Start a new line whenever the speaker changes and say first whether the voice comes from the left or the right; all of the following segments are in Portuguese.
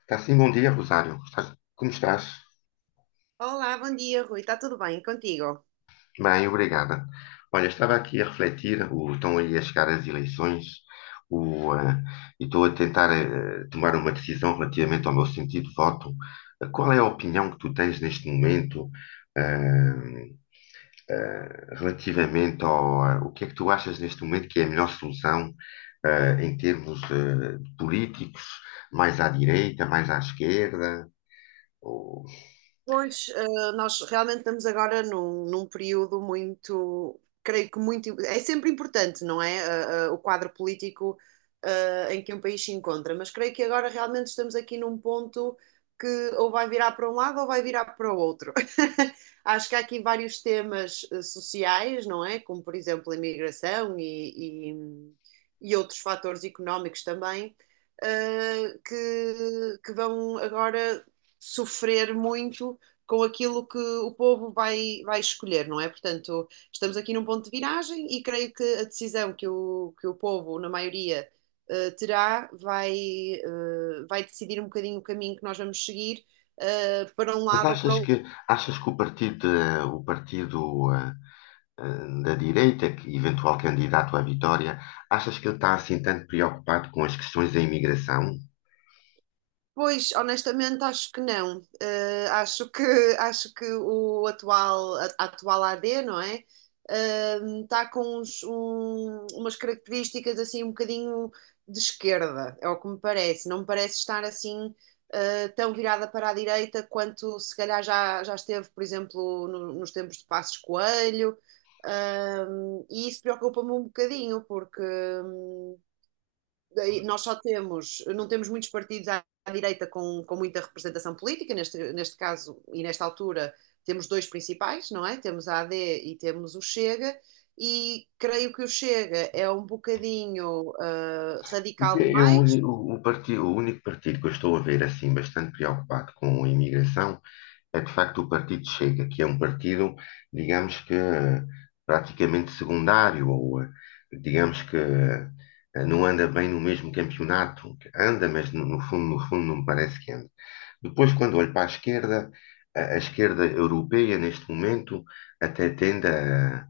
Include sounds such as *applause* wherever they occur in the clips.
left: Está sim, bom dia, Rosário. Como estás?
right: Olá, bom dia, Rui. Está tudo bem contigo?
left: Bem, obrigada. Olha, estava aqui a refletir, estão aí a chegar as eleições, o, eh, e estou a tentar tomar uma decisão relativamente ao meu sentido de voto. Qual é a opinião que tu tens neste momento, eh, relativamente ao o que é que tu achas neste momento que é a melhor solução, em termos, políticos, mais à direita, mais à esquerda? Ou-
right: Pois, nós realmente estamos agora num período muito, creio que muito, é sempre importante, não é? O quadro político, em que um país se encontra, mas creio que agora realmente estamos aqui num ponto que ou vai virar para um lado ou vai virar para o outro. *laughs* Acho que há aqui vários temas, sociais, não é? Como, por exemplo, a imigração e outros fatores económicos também, que vão agora sofrer muito com aquilo que o povo vai escolher, não é? Portanto, estamos aqui num ponto de viragem e creio que a decisão que que o povo, na maioria, eh, terá vai, vai decidir um bocadinho o caminho que nós vamos seguir, para um
left: Mas
right: lado ou para o
left: achas que o partido, o partido eh, da direita, que eventual candidato à vitória, achas que ele está assim tanto preocupado com as questões da imigração?
right: Pois, honestamente, acho que não. Acho que, *laughs* acho que o atual, a atual AD, não é? Está com umas características assim um bocadinho de esquerda, é o que me parece. Não me parece estar assim tão virada para a direita quanto se calhar já esteve, por exemplo, nos tempos de Passos Coelho. E isso preocupa-me um bocadinho, porque hum, nós só temos, não temos muitos partidos à direita com muita representação política, neste caso e nesta altura temos dois principais, não é? Temos a AD e temos o Chega, e creio que o Chega é um bocadinho
left: Porque
right: radical
left: eu, o,
right: demais.
left: uni- o, partido, o único partido que eu estou a ver assim bastante preocupado com a imigração é de facto o Partido Chega, que é um partido, digamos que praticamente secundário, ou digamos que não anda bem no mesmo campeonato, que anda, mas no fundo, no fundo não me parece que anda. Depois, quando olho para a esquerda, a esquerda europeia neste momento até tende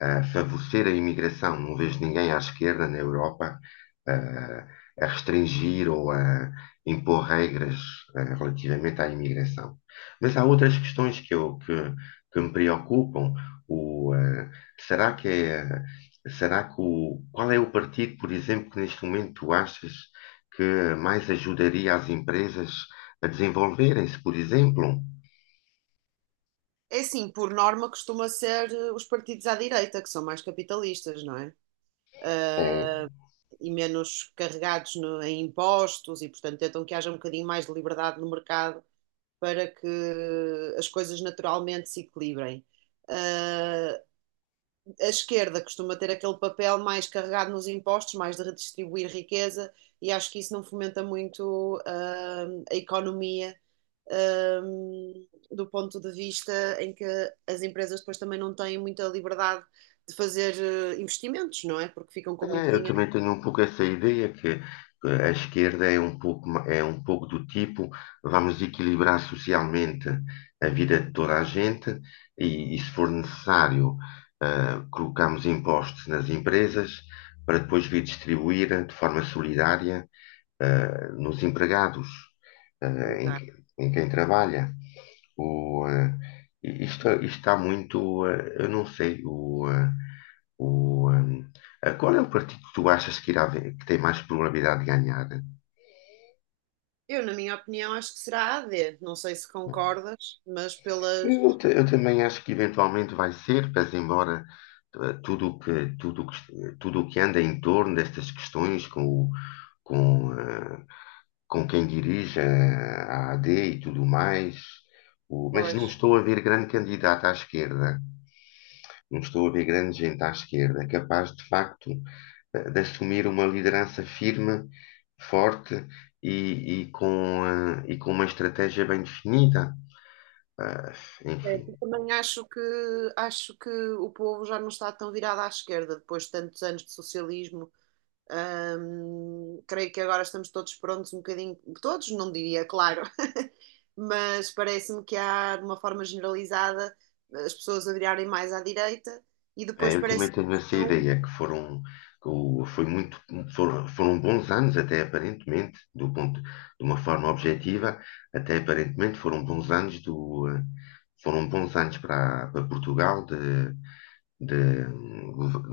left: a favorecer a imigração. Não vejo ninguém à esquerda na Europa eh, a restringir ou a impor regras relativamente à imigração. Mas há outras questões que me preocupam. O, eh, será que é, será que qual é o partido, por exemplo, que neste momento tu achas que mais ajudaria as empresas a desenvolverem-se, por exemplo?
right: É assim, por norma costuma ser os partidos à direita, que são mais capitalistas, não é?
left: Eh,
right: Uh, e menos carregados no, em impostos e, portanto, tentam que haja um bocadinho mais de liberdade no mercado para que as coisas naturalmente se equilibrem. Ah, a esquerda costuma ter aquele papel mais carregado nos impostos, mais de redistribuir riqueza, e acho que isso não fomenta muito a economia, ah, do ponto de vista em que as empresas depois também não têm muita liberdade de fazer investimentos, não é? Porque ficam com muito
left: É, eu
right: dinheiro.
left: também tenho um pouco essa ideia que a esquerda é um pouco, é um pouco do tipo, vamos equilibrar socialmente a vida de toda a gente e se for necessário, colocamos impostos nas empresas para depois redistribuir de forma solidária nos empregados, eh, em, em quem trabalha. O, eh, isto está muito, eu não sei, o, qual é o partido que tu achas que tem mais probabilidade de ganhar?
right: Eu, na minha opinião, acho que será a AD. Não sei se concordas, mas pelas.
left: Eu também acho que eventualmente vai ser, mas embora eh, tudo o que, tudo que, tudo o que anda em torno destas questões com, eh, com quem dirige a AD e tudo mais. O- Mas
right: Pois.
left: não estou a ver grande candidato à esquerda, não estou a ver grande gente à esquerda capaz de facto de assumir uma liderança firme, forte e e com uma estratégia bem definida. Ah, enfim,
right: Certo. Também acho acho que o povo já não está tão virado à esquerda depois de tantos anos de socialismo. Creio que agora estamos todos prontos, um bocadinho, todos, não diria, claro, *laughs* mas parece-me que há, de uma forma generalizada, as pessoas a virarem mais à direita e depois
left: É, eu também
right: parece que
left: tenho essa
right: estão.
left: ideia que foram, que o- foi muito, foram bons anos até aparentemente, de uma forma objetiva, até aparentemente foram bons anos foram bons anos para, para Portugal de,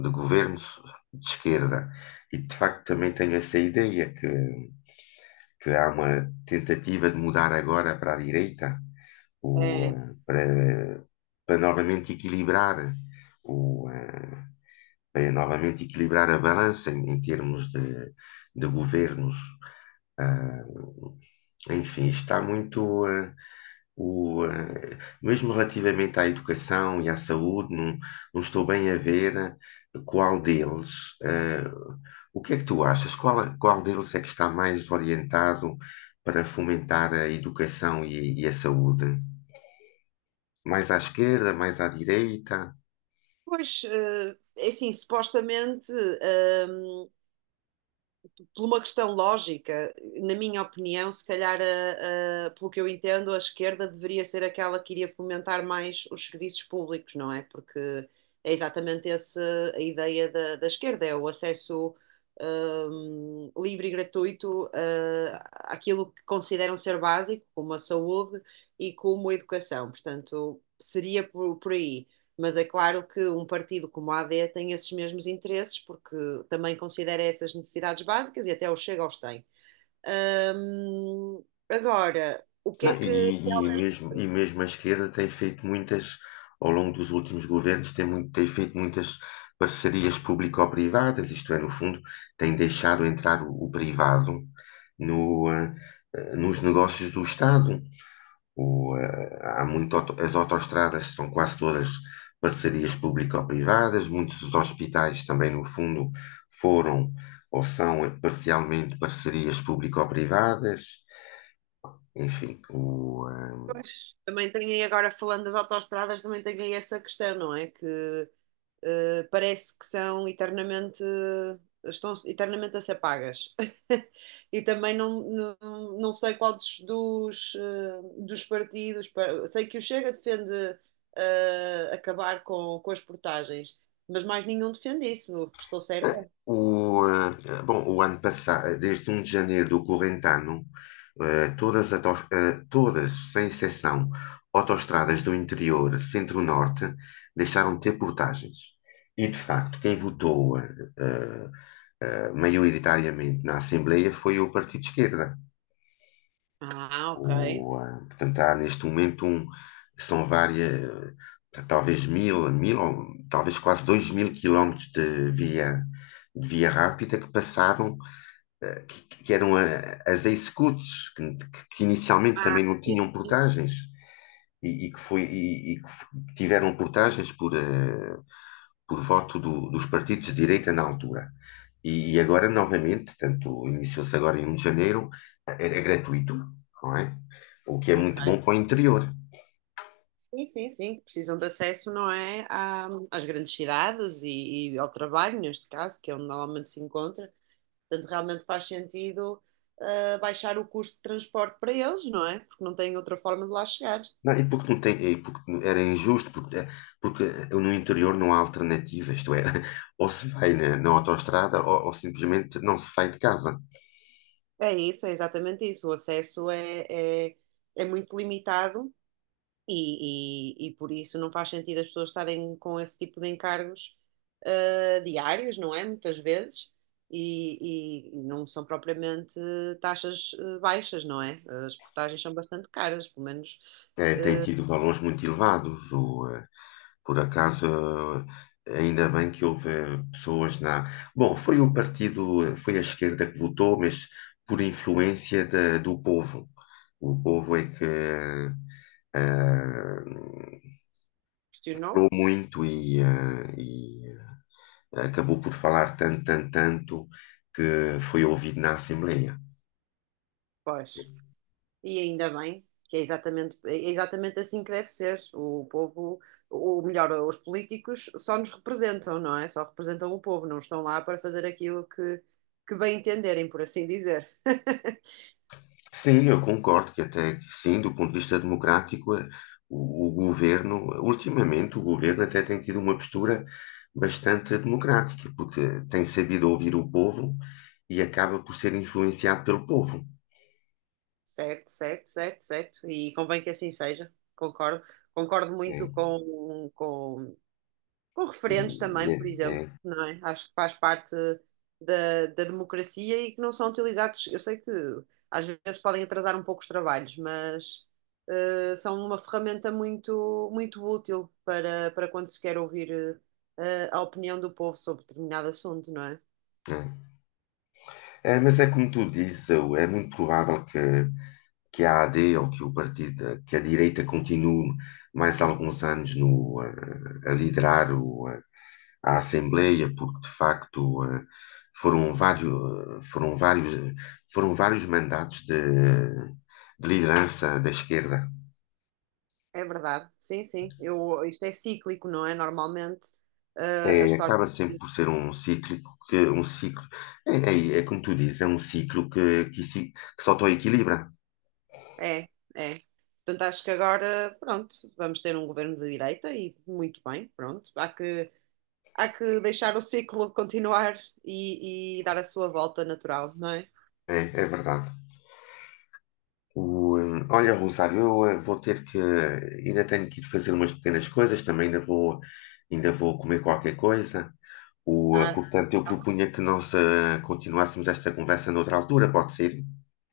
left: de governos de esquerda. E de facto também tenho essa ideia que há uma tentativa de mudar agora para a direita, o,
right: É,
left: eh, para, para novamente equilibrar o, eh, para novamente equilibrar a balança em, em termos de governos. Ah, está muito o, ah, mesmo relativamente à educação e à saúde, não, não estou bem a ver qual deles, ah, o que é que tu achas? Qual, qual deles é que está mais orientado para fomentar a educação e a saúde? Mais à esquerda, mais à direita?
right: pois, é assim, supostamente, ehm, por uma questão lógica, na minha opinião, se calhar, pelo que eu entendo, a esquerda deveria ser aquela que iria fomentar mais os serviços públicos, não é? Porque é exatamente essa a ideia da esquerda, é o acesso, livre e gratuito, àquilo que consideram ser básico, como a saúde e como a educação. Portanto, seria por aí. Mas é claro que um partido como a AD tem esses mesmos interesses, porque também considera essas necessidades básicas e até o Chega os tem. Hum, Agora, o que
left: Não,
right: é que realmente
left: e mesmo a esquerda tem feito muitas, ao longo dos últimos governos, tem feito muitas parcerias público-privadas, isto é, no fundo, tem deixado entrar o privado no, ah, ah, nos negócios do Estado. As autoestradas são quase todas parcerias público-privadas, muitos dos hospitais também, no fundo, foram ou são parcialmente parcerias público-privadas. Enfim, o, ah,
right: também tem aí, agora falando das autoestradas, também tem aí essa questão, não é? Que parece que são eternamente, estão eternamente a ser pagas. *laughs* E também não sei qual dos partidos, pa- sei que o Chega defende acabar com as portagens, mas mais nenhum defende isso, estou certa?
left: Bom, o ano passado, desde 1 de janeiro do corrente ano, todas, as autos- eh, todas, sem exceção, autoestradas do interior, centro-norte, deixaram de ter portagens. E, de facto, quem votou maioritariamente na Assembleia foi o Partido de Esquerda.
right: Ah, ok.
left: Portanto, há neste momento são várias, talvez mil, mil, ou talvez quase dois mil quilómetros de via rápida que passavam, que eram as ex-scouts, que inicialmente
right: Ah,
left: também não
right: sim,
left: tinham
right: sim.
left: portagens e, e que tiveram portagens por voto dos partidos de direita na altura. E agora, novamente, tanto iniciou-se agora em 1 de janeiro, é gratuito, não é? O que é
right: Ok.
left: muito bom para o interior.
right: Sim, sim, sim, que precisam de acesso, não é, à- às grandes cidades e ao trabalho, neste caso, que é onde normalmente se encontra. Portanto, realmente faz sentido, baixar o custo de transporte para eles, não é? Porque não têm outra forma de lá chegar.
left: Não, e porque não tem, e porque era injusto, porque, porque no interior não há alternativa, isto é, *laughs* ou se vai na, na autoestrada ou simplesmente não se sai de casa.
right: É isso, é exatamente isso. O acesso é muito limitado. E por isso não faz sentido as pessoas estarem com esse tipo de encargos diários, não é? Muitas vezes. E não são propriamente taxas baixas, não é? As portagens são bastante caras, pelo menos
left: Tem
right: ah,
left: tido valores muito elevados. Por acaso, ainda bem que houve pessoas na. Bom, foi o partido, foi a esquerda que votou, mas por influência do povo. O povo é que ah, falou
right: questionou?
left: muito acabou por falar tanto, tanto, tanto que foi ouvido na Assembleia.
right: Pois. E ainda bem, que é exatamente assim que deve ser. O povo, ou melhor, os políticos só nos representam, não é? Só representam o povo, não estão lá para fazer aquilo que bem entenderem, por assim dizer. *laughs*
left: Sim, eu concordo que até que sim, do ponto de vista democrático, o governo, ultimamente o governo até tem tido uma postura bastante democrática, porque tem sabido ouvir o povo e acaba por ser influenciado pelo povo.
right: Certo, certo, certo, certo. E convém que assim seja, concordo. Concordo muito
left: Né?
right: com referendos também,
left: e
right: por
left: é-
right: exemplo,
left: é-
right: não é? Acho que faz parte da democracia e que não são utilizados. Eu sei que às vezes podem atrasar um pouco os trabalhos, mas são uma ferramenta muito útil para quando se quer ouvir a opinião do povo sobre determinado assunto, não é?
left: é. Né? É, mas é como tu dizes, é muito provável que a AD ou que o partido, que a direita continue mais alguns anos no, eh, a liderar à Assembleia, porque de facto foram vários, foram vários, foram vários mandatos de liderança da esquerda.
right: É verdade, sim, sim. Eu, isto é cíclico, não é? Normalmente, a
left: É,
right: história.
left: acaba sempre por ser um cíclico que um ciclo é como tu dizes, é um ciclo que se autoequilibra.
right: É, é. Portanto, acho que agora, pronto, vamos ter um governo de direita e muito bem, pronto. Há que deixar o ciclo *laughs* continuar e dar a sua volta natural, não é?
left: É, é verdade. Olha, Rosário, eu eh, vou ter que ainda tenho que ir fazer umas pequenas coisas, também ainda vou comer qualquer coisa.
right: Ah,
left: Portanto, eu propunha que nós continuássemos esta conversa noutra altura, pode ser?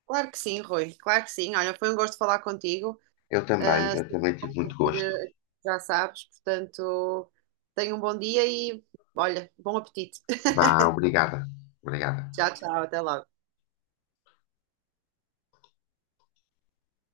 right: claro que sim, Rui, claro que sim. Olha, foi um gosto falar contigo. Ah,
left: Eu
right: se
left: também tive
right: não
left: muito
right: ouvir,
left: gosto.
right: já sabes, portanto, tenha um bom dia e, olha, bom apetite.
left: Vá,
right: *laughs*
left: obrigada. Obrigada.
right: Tchau, tchau, até logo.